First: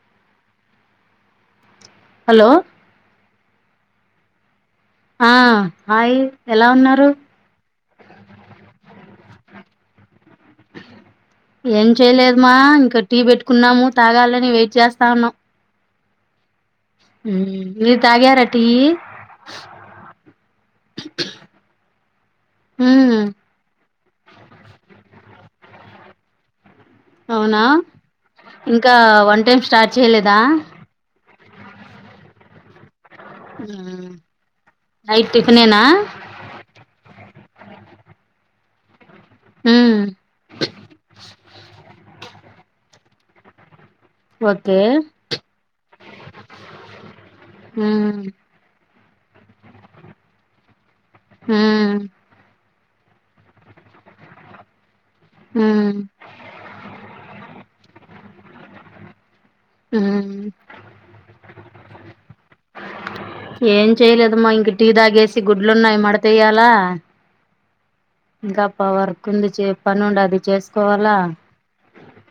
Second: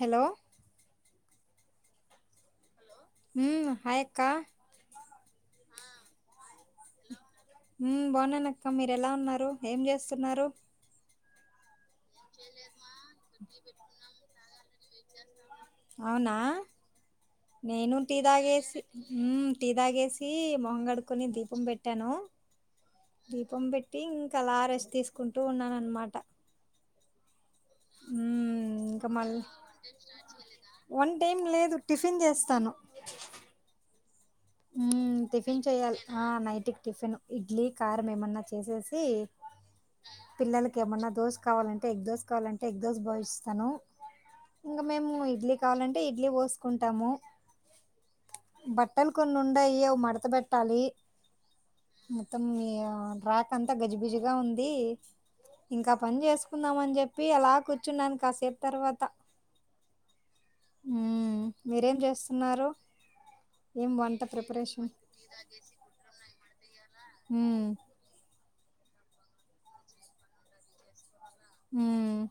Hello hello ఊమ్ hi అక్కా ఆ హాయ్ ఎలా ఉన్నారు ఉమ్ బాగున్నానక్క మీరు ఎలా ఉన్నారు ఏం చేస్తున్నారు ఏం చేయలేదు మా ఇంకా టీ పెట్టుకున్నాము తాగాలని వెయిట్ చేస్తా ఉన్నాము అవునా హ నేను టీ తాగేసి టీ ఉమ్మ్ తాగేసి మొహం కడుకొని దీపం పెట్టాను ఉమ్ దీపం పెట్టి ఇంకా అలా అ రెస్ట్ తీసుకుంటూ ఉన్నానునమాట అవునా ఇంకా వంట ఏం స్టార్ట్ చేయలేదా టైం లేదు టిఫిన్ చేస్తాను ఆ ఉ టిఫిన్ చేయాలి ఆ నైట్కి టిఫిన్ ఇడ్లీ కారం ఏమన్నా చేసేసి ఉమ్ పిల్లలకి ఏమన్నా దోశ కావాలంటే ఎగ్ దోశ కావాలంటే ఎగ్ దోశ విస్తాను ఓకే ఇంకా మేము ఇడ్లీ కావాలంటే ఇడ్లీ పోసుకుంటాము ఆ బట్టలు కొన్ని ఉండయి అవి మడత పెట్టాలి ఉమ్ మొత్తం ఆ ట్రాక్ అంతా గజిబిజిగా ఉంది ఉమ్ ఇంకా పని చేసుకుందామని చెప్పి అలా కూర్చున్నాను కాసేపు తర్వాత ఉమ్ ఉమ్ మీరేం చేస్తున్నారు ఏం వంట చేయలేదమ్మా ఇంక ప్రిపరేషన్ టీ తాగేసి గుడ్లున్నాయి మడతయ్యాల ఉమ్ ఇంకా ప వర్కు ఉంది పని ఉండది చేసుకోవాలా ఉమ్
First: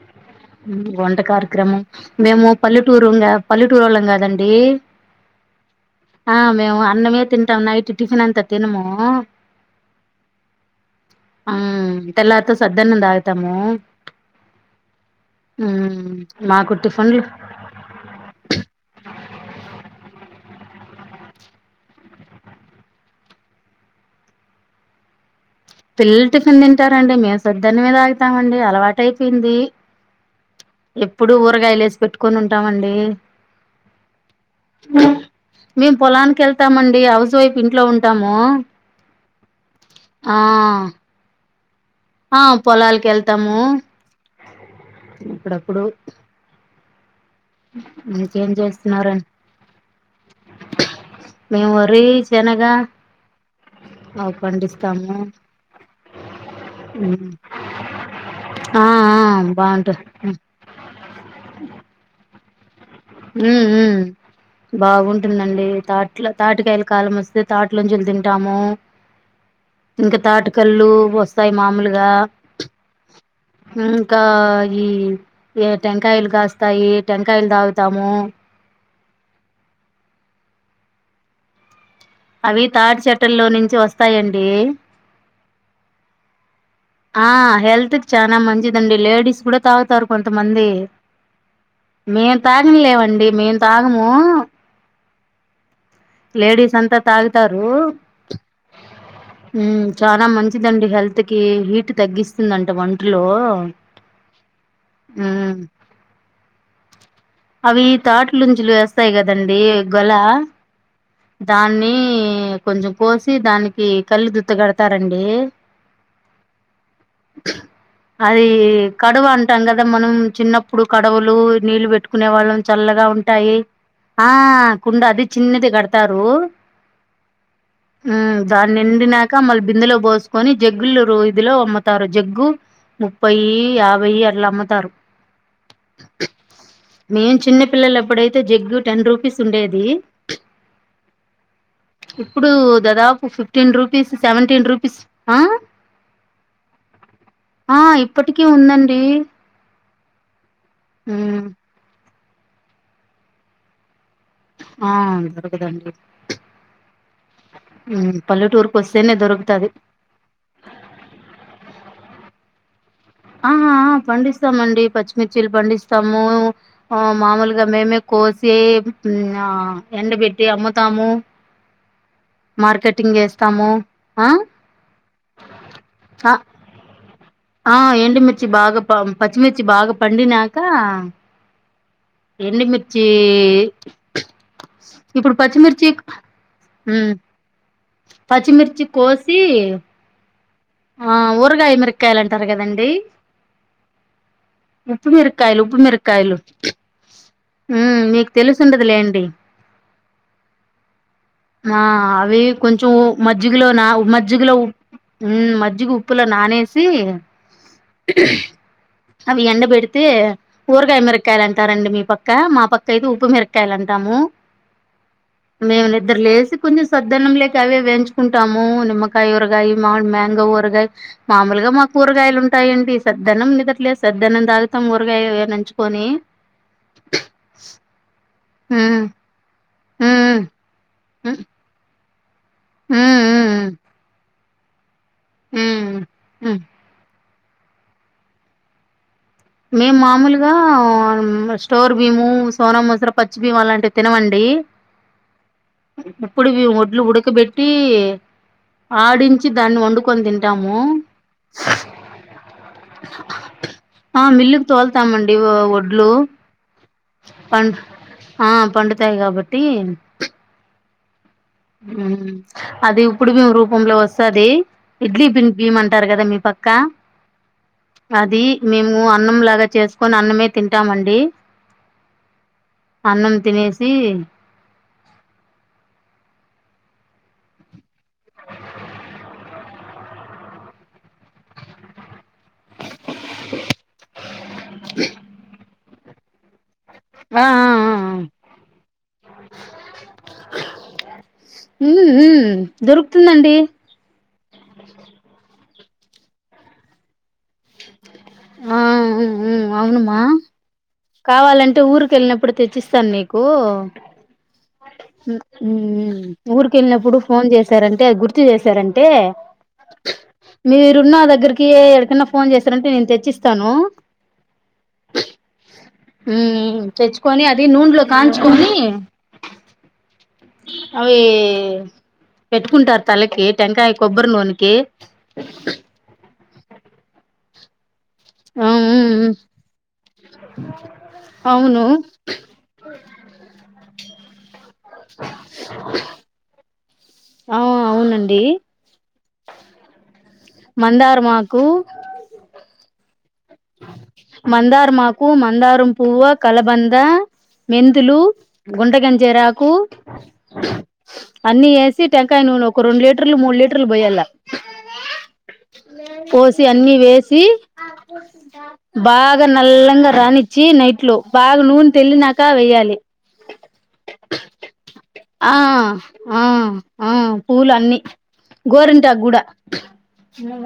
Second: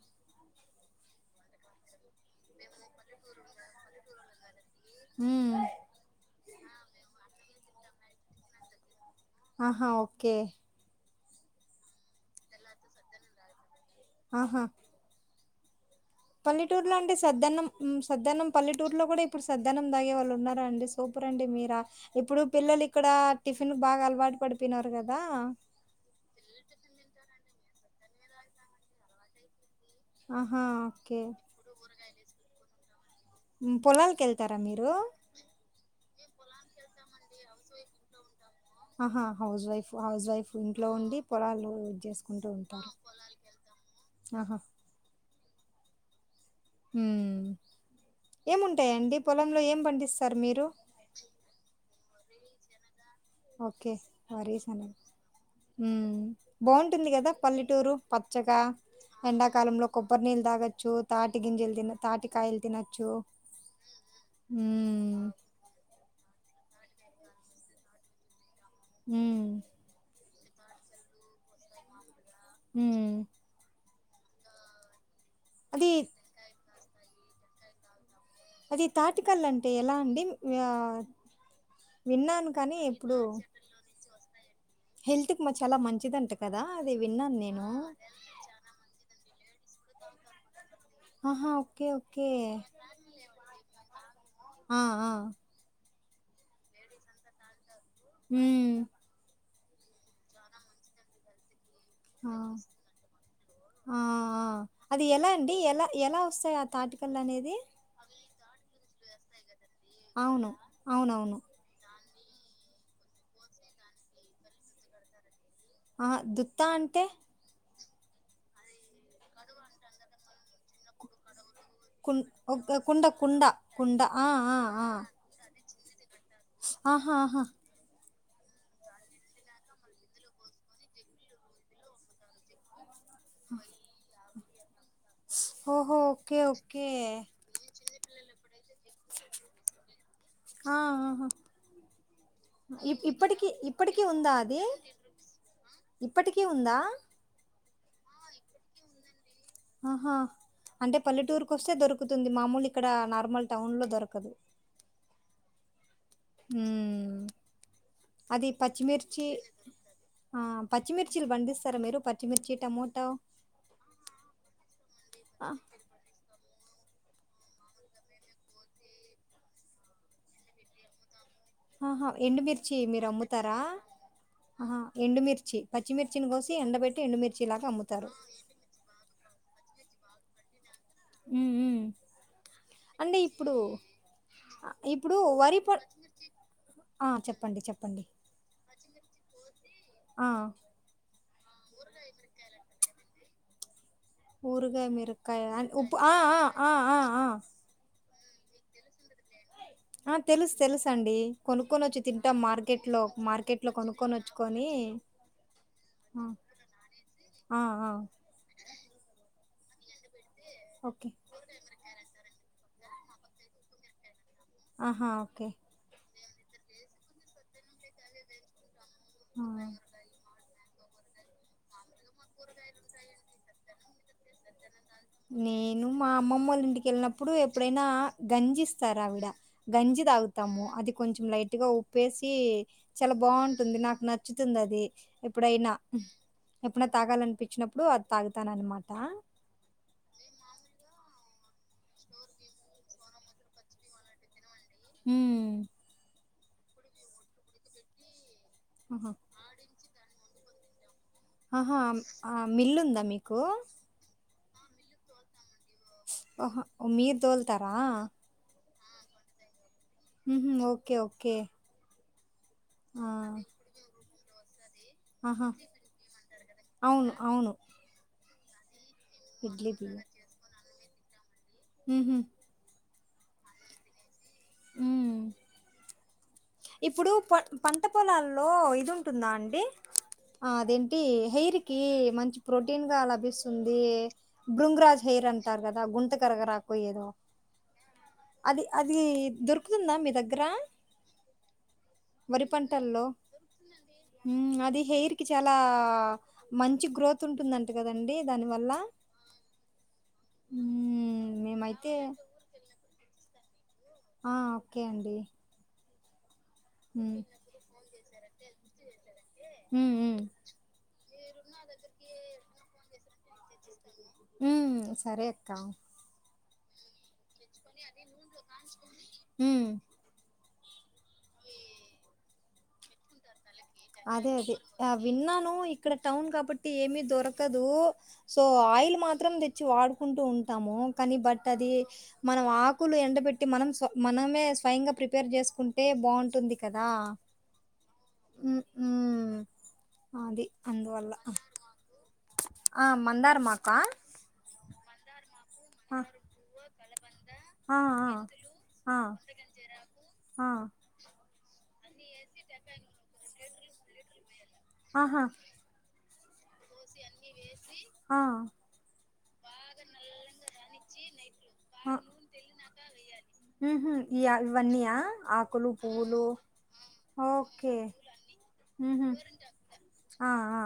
వంట కార్యక్రమం మేము పల్లెటూరు పల్లెటూరు వాళ్ళం కాదండి ఊమ్ ఆ మేము అన్నమే తింటాం నైట్ టిఫిన్ అంతా తిినము ఆహా ఓకే ఆ తెల్లారితే సద్దన్నము తాగుతాము ఆహా ఉమ్ మాకు పల్లెటూర్లో అంటే టిఫిన్లు సద్ద్దనం సద్దన్నము పల్లెటూర్లో కూడా ఇప్పుడు సద్దనం తాగే వాళ్ళు ఉన్నారు అండి సూపర్ అండి మీరా ఇప్పుడు పిల్లలు ఇక్కడ టిఫిన్ బాగా అలవాటు పడిపోయినారు కదా పిల్లలు టిఫిన్ తింటారండి మేము సద్దన్నమే తాగుతామండి అలవాట అయిపోయింది ఆహా ఓకే ఎప్పుడు ఊరగాయలు వేసి పెట్టుకొని ఉంటామండి పొలాలకి వెళ్తారా మీరు మేము పొలానికి వెళ్తామండి హౌస్ వైఫ్ ఇంట్లో ఉంటాము ఆహా హౌస్ వైఫ్ హౌస్ ఆ వైఫ్ ఇంట్లో ఉండి పొలాలు ఆ చేసుకుంటూ ఉంటారు పొలాలకు వెళ్తాము ఆహా అప్పుడప్పుడు ఉమ్ మీకేం చేస్తున్నారని పొలంలో ఏం పండిస్తారు మీరు మేము వరీ శనగా అవి పండిస్తాము ఊమ్ బాగుంటుంది కదా పల్లెటూరు పచ్చగా ఆ ఆ ఎండాకాలంలో బాగుంటది కొబ్బరినీళ్లు తాగచ్చు తాటి గింజలు తినీ తాటి ఊ ఉ అవునా? బాగుంటుందండి తాట్ల తాటికాయల కాాలం వస్తె తాటిముంజలు తింటాము హుమ్మ్ కళ్ళు వస్తాయి మామూలుగా హుమ్మ్ ఇంకా ఈ అది టెంకాయలు కాస్తాయి టెంకాయలు తాగుతాము అది తాటికల్లు అంటే ఎలా అండి ఆ అవి తాటి చెట్ల్లో నుంచి వస్తాయండి హెల్త్కి మా చాలా మంచిదంట కదా అది ఆ విన్నాను నేను హెల్త్ కి చాలా మంచిదండి లేడీస్ కూడా తాగుతారు కొంత మంది ఆహా! ఓకే. ఓకే. మేం తాగం లేవండి మేము తాగము ఆ! ఆ! లేడీస్ అంతా తాగుతారు ఉమ్ హ్మ్మ్ చాలా మంచిదండి హెల్త్ కి హీట్ ఆ! తగ్గిస్తుందంట ఒంటిలో ఆ అది ఎలా అండి ఎలా ఎలా వస్తాయి ఆ తాటికల్లు అనేది ముంజలు వేస్తాయి కదండి గొల అవును. అవునవును. దాన్ని కొంచం కోసి దానికి కల్లు దుత్త గడతారండి ఆ దుత్తా అంటే అది కడవ అంటాం కదా మనం చిన్నప్పుడు కడవలు నీళ్ళు పెట్టి కుం కునే వాళ్ళం ఒక కుండ చల్లగా కుండ ఉంటాయి కుండ ఆ ఆ కుండ అది చిన్నది గడత ఆహా ఆహా ఉ దాన్ని నిండినాక మళ్ళీ బిందులో పోసుకొని జగ్గులు ఇదిలో అమ్ముతారు జగ్గు ముప్పై యాభై అట్లా అమ్ముతారు ఓహో ఓకే ఓకే మేం చిన్న పిల్లలు అప్పుడైతే జగ్గు టెన్ రూపీస్ ఉండేది ఆ ఆహ ఇప్పుడు దాదాపు ఫిఫ్టీన్ ఇప్పటికీ రూపీస్ ఉందా అది సెవెంటీన్ రూపీస్ ఆ ఇప్పటికీ ఉందా ఆ ఇప్పటికీ ఉందండి ఆహా అంటే ఉమ్ పల్లెటూరుకి వస్తే దొరుకుతుంది మామూలు ఇక్కడ నార్మల్ టౌన్ లో దొరకదు ఆ దొరకదండి హుమ్మ్ ఉమ్ అది పల్లెటూరుకు వస్తేనే పచ్చిమిర్చి దొరుకుతది పచ్చిమిర్చిలు పండిస్తారా మీరు ప మిర్చి టమో ఆా ఆ పండిస్తామండి పచ్చిమిర్చీలు పండిస్తాము ఆ మామూలుగా మేమే కోసి ఎండ పెెట్టి అమ్ముతాము ఆహా ఎండుమిర్చి మీరు మార్కెటింగ్ అమ్ముతారా చేస్తాము ఆ ఆహ ఎండుమిర్చి పచ్చిమిర్చిని ఆ కోసి ఎండబెట్టి ఎండుమిర్చి లాగా అమ్ముతారు బా పా పచ్చిమిర్చి బాగా పండినాక హ్మ్. హ్మ్. ఎండుమిర్చి అంటే ఇప్పుడు ఆహ్, ఇప్పుడు వరి ప పచ్చిమిర్చి ఆ ఉమ్ చెప్పండి చెప్ప పచ్చిమిర్చి కోసి ఆ! ఆ ఊరగాయ మిరకాయలు అంటారు కదండి ఉప్పు ఊరుగామిరూపకయ మిరకాయలు అం ఉప్పు ఆ మిరకాయలు ఆ ఆ తెలుసుండదులేండి ఆ తెలుసు తెలుస అండి ఆ కొనుక్కొని వచ్చి తింటాం అవి మార్కెట్ కొంచెం లో మార్కెట్ లో కొనుక్కొని వచ్చుకని ఉ మజ్జిగ ఉప్పులో నానేసి ఆ ఆ అవి ఎండా పెడితే ఊరగాయ ఓకే. మిరక్కాయలు అంటారండి మీ పక్క మా పక్క అయితే ఉప్పు మిరక్కాయలు అంటాము ఆహా ఓకే ఇద్దరు లేసి కొంచెం సద్దన్నం లేక అవే వేంచుకుంటాము నిమ్మకాయ ఊరగాయ ఆ! మామిలు మ్యాంగో ఊరగాయ మామూలుగా మాకు కూరగాయలు ఉంటాయండి సద్దన్నం నిదట్లేసి సద్దన్నం తాగు నేను మా అమ్మమ్మళ్ళ ఇంటికి వెళ్ళినప్పుడు ఎప్పుడైనా ఉమ్ గంజిస్తారు ఆవిడ గంజి ఉమ్ తాగుతాము అది కొంచెం లైట్ గా ఉప్పేసి ఉమ్ చాలా బాగుంటుంది నాకు న నచ్చుతుంది అది ఎప్పుడైనా ఉమ్ ఉమ్ ఎప్పుడన్న తాగాలనిపించి పించినప్పుడు అది తాగుతానన్నమాట మేము మామూలుగా స్టోర్ బీము సోన మసురా పచ్చి భీము అలాంటివి తినమండి హ్మ్ ఎప్పుడు మేము ఒడ్లు ఉడకబెట్టి ఆహా ఆడించి దాన్ని వండుకొని తింట తింటాము ఆహా ఆ మిల్లుందా మీకు ఆ మిల్లు తోలుతామండి ఒడ్లు ఓహో మీరు పం తోలుతారా ఆ పండుతాయి కాబట్టి ఓకే ఓకే ఉమ్ అది ఆ ఇప్పుడు మేము రూపంలో వస్తుది ఇడ్లీ బీం ఆహా భీమ్ అంటారు కదా మీ పక్క అవును అవును అది మేము మేము అన్నం లాగా చేసుకొని అన్నమే తింటామండి మ్ హు అన్నం తినేసి ఉమ్ ఇప్పుడు ప పంట పొలాల్లో ఇది ఉంటుందా అండి ఆ అదేంటి హెయిర్ కి మంచి ప్రోటీన్ గా లభిస్తుంది బృంగ్రాజ్ హెయిర్ అంటారు కదా గుంత కరగరాకు పోయేదో ఆ ఆ ఆ అది అది దొరుకుతుందా మీ దగ్గర మ్మ్ వరి మ్మ్ పంటల్లో దొరుకుతుందండి ఉమ్ అది హెయిర్ కి చాలా ఆ మంచి గ్రోత్ ఉంటుందంట కదండి దానివల్ల ఆ అవును మా ఉమ్ కావాలంటే మేమైతే ఊరికి వెళ్ళినప్పుడు తెచ్చిస్తాను నీకు కూ ఆ ఓకే అండి ఊరికి వెళ్ళినప్పుడు ఉమ్ ఫోన్ చేసారంటే అది గుర్తు చేశారంటే ఉమ్ ఉమ్ మీరున్న దగ్గరికి ఎక్కడకన్నా ఫోన్ చేస్తారంటే నేను తెచ్చిస్తాను ఉమ్ సరే అక్క ఉమ్ తెచ్చుకొని అది నూనెలో కాంచుకొని ఉమ్ అవి పెట్టుకుంటారు తలకి టెంకాయ కొబ్బరి అదే అదే నూనెకి ఆ విన్నాను ఇక్కడ టౌన్ కాబట్టి ఏమీ దొరకదు సో ఆ ఆయిల్ మాత్రం తెచ్చి వాడుకుంటూ ఉంటాము కానీ బట్ అది అవును మనం ఆకులు ఎండ బె పెట్టి మనం స మనమే స్వయంగా ప్రిపేర్ చేసుకుంటే బాగుంటుంది కదా ఉమ్ అది అందువల్ల మందారమాకు ఆ మందా మందార మాకు మందారం ఆ పూవ్వ కలబంద ఆ మెంతులు గుంట ఆ ఆ గంజేరాకు ఆ, అన్ని వేసి టెంకాయ నూనె ఒక రెండు లీటర్లు మూడు లీటర్లు పోయాల్ల ఆహా పోసి అన్ని వేసి ఆ బాగా నల్లంగా రానిచ్చి నైట్ లో బాగా నూనె తెర్లినాకా వెయ్యాలి [inaudible] ఉమ్ హు ఇయ ఇవన్నీయా ఆ ఆకులు పువ్వులు ఆ ఓకే ఊహు గోరింటా గూడ ఆ ఆ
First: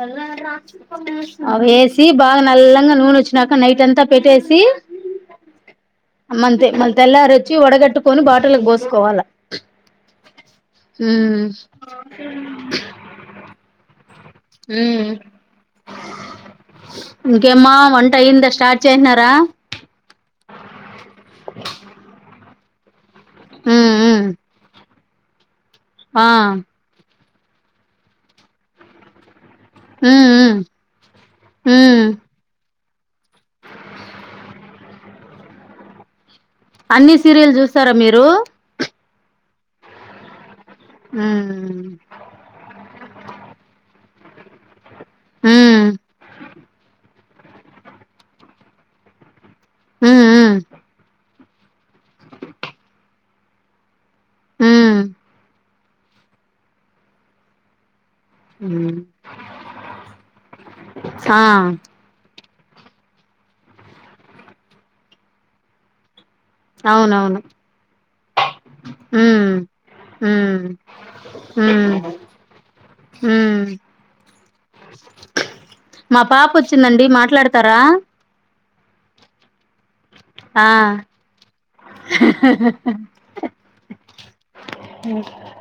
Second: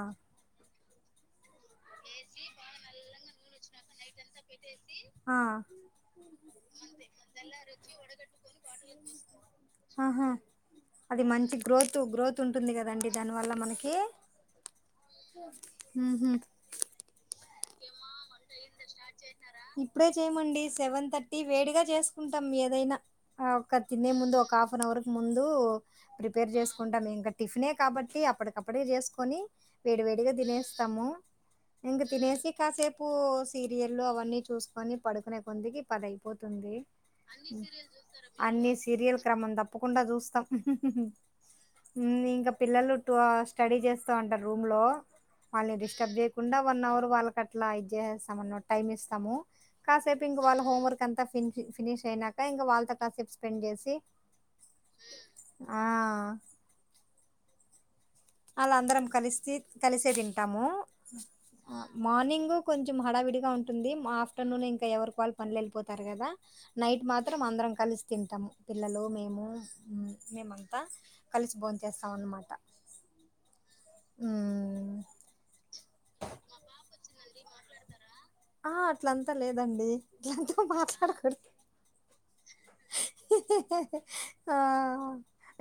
అవేసి బాగా నల్లంగ నూనె ఒచ్చినాక నైట్ అంతా పెట్టేసీ ఆ మంతే మన తెల్లారొచ్చి వడగట్టుకొని బాటల్లకి బోసుకోవాల ఆహా అది మంచి గ్రోత్ గ్రోత్ ఉంటుంది గదండి దానివల్ల మనకి ఉమ్ ఉహు మా వంట అయిందా స్టార్ట్ చేసినారా ఇప్పుడే చేయమండి సెవెన్ థర్టీ వేడిగా చేసుకుంటం ఏదైనా ఆ ఒక్క ఉమ్ తినే ఉమ్ ముందు ఒక హాఫ్ అన్ అవర్ ముందూ ఆ ప్రిపేర్ చేసుకుంటా ఇంక టిఫినే కాబట్టి అప్పటికప్పుడే చేసుకొని ఉమ్ వేడివేడిగా ఉమ్ దినేస్తము ఇంగ ఉమ్ తినేసి కాసేపు సీరియల్లు అవన్నీ చూసుకొని పడుకునే కొందికి పదై పోతుందీ అన్ని సీరియల్ చూస్తారా మీరు అన్నీ సీరియల్ క్రమం తప్పకుండా చూస్తాం ఉహుహుహు ఉమ్ ఊమ్ ఇంక పిల్లలు టూ అవర్స్ స్టడీ చేస్తా ఉంటరు రూమ్ లో ఆళ్ని ఉమ్ డిస్టర్బ్ జేయకుండా వన్ అవర్ వాళ్ళకి అట్లా ఇది జేసేస్తామన్న టైమ్ ఇస్తాము కాసేపు ఉమ్ ఇంక వాళ్ళ హోంవర్క్ అంతా ఫిన్షి ఫినీష్ అయినాక ఇంకా వాళ్ళతో కాసేపు స్పెండ్ చేసి. ఉమ్ ఆ ఉమ్ ఆళ్ళందరం కలిస్తీ కలిసే దింటామూ ఆ మార్నింగు కొంచెం హడావిడిగా ఉంటుంది, మ ఆఫ్టర్నూన్ ఇంకా ఎవరుక్ వాళ్ పనులు ఎళ్ళిపోతారు గదా. నైట్ అవునవును మాత్రం అందరం కలిసి తింటాం, పిల్లలు, మేము, హ్మ్ హ్మ్ మేమంతా. కలిస్ బోన్ చేస్సం అన్నమాట హూమ్ మా పాప ఒచ్చిందండి మాట్లాడతారా ఆ అట్లంతా లేదండి లంతో మాట్లాడకూడదు హహహహ హెహెహె ఆ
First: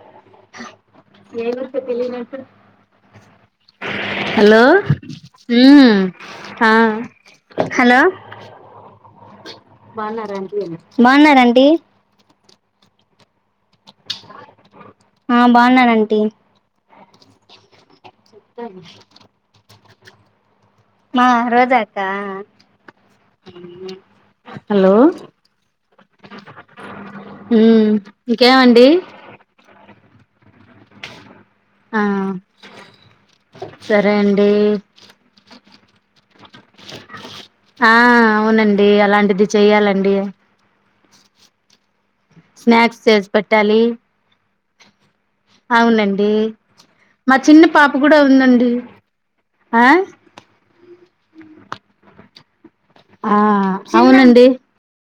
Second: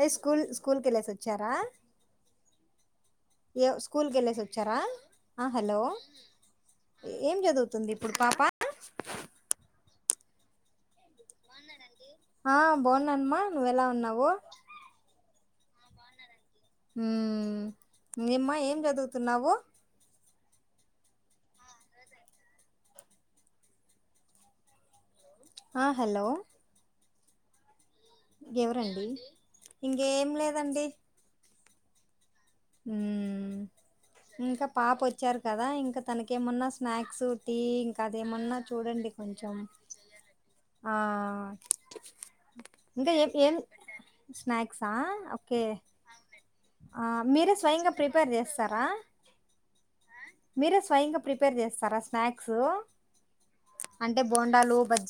అ స్కూల్ స్కూల్కి ఎళ్ళేసి ఒచ్చారా. [unintelligible] య స్కూల్కి ఎళ్ళేసొచ్చారా అ హలో అ ఏం చదువుతుంది హలో ఇప్పుడు పాప? బాగున్నారా ఆంటీ అను ఆ బాగున్నాన్ మా నువ్వెలా ఉన్నావు ఆ బాగున్నానాంటీ ఊ ఇంగేమ్మా ఏం జదువుతున్నావు హలో ఆ హలో ఊ ఇంకేం లేదండి ఆ ఊ సరే అండి ఇంక పాప ఒచ్చారు కదా ఇంకా తనకేమన్నా స్నాక్స్, టీ, ఆ ఇంకా అదేమన్నా అవునండి చూడండి. అలాంటిది కొంచెం చెయ్యాలండి ఆ స్నాక్స్ చేసి పెట్టాలి సా ఒ అవునండీ మా మీరే చిన్న పాప స్వయంగా కూడా ప్రిపేర్ ఉందండి చేస్తారా మీరే స్వయంగా ప్రిపేర్ చేస్తారా స్నాక్సూ ఆ అవునండి బజ్జి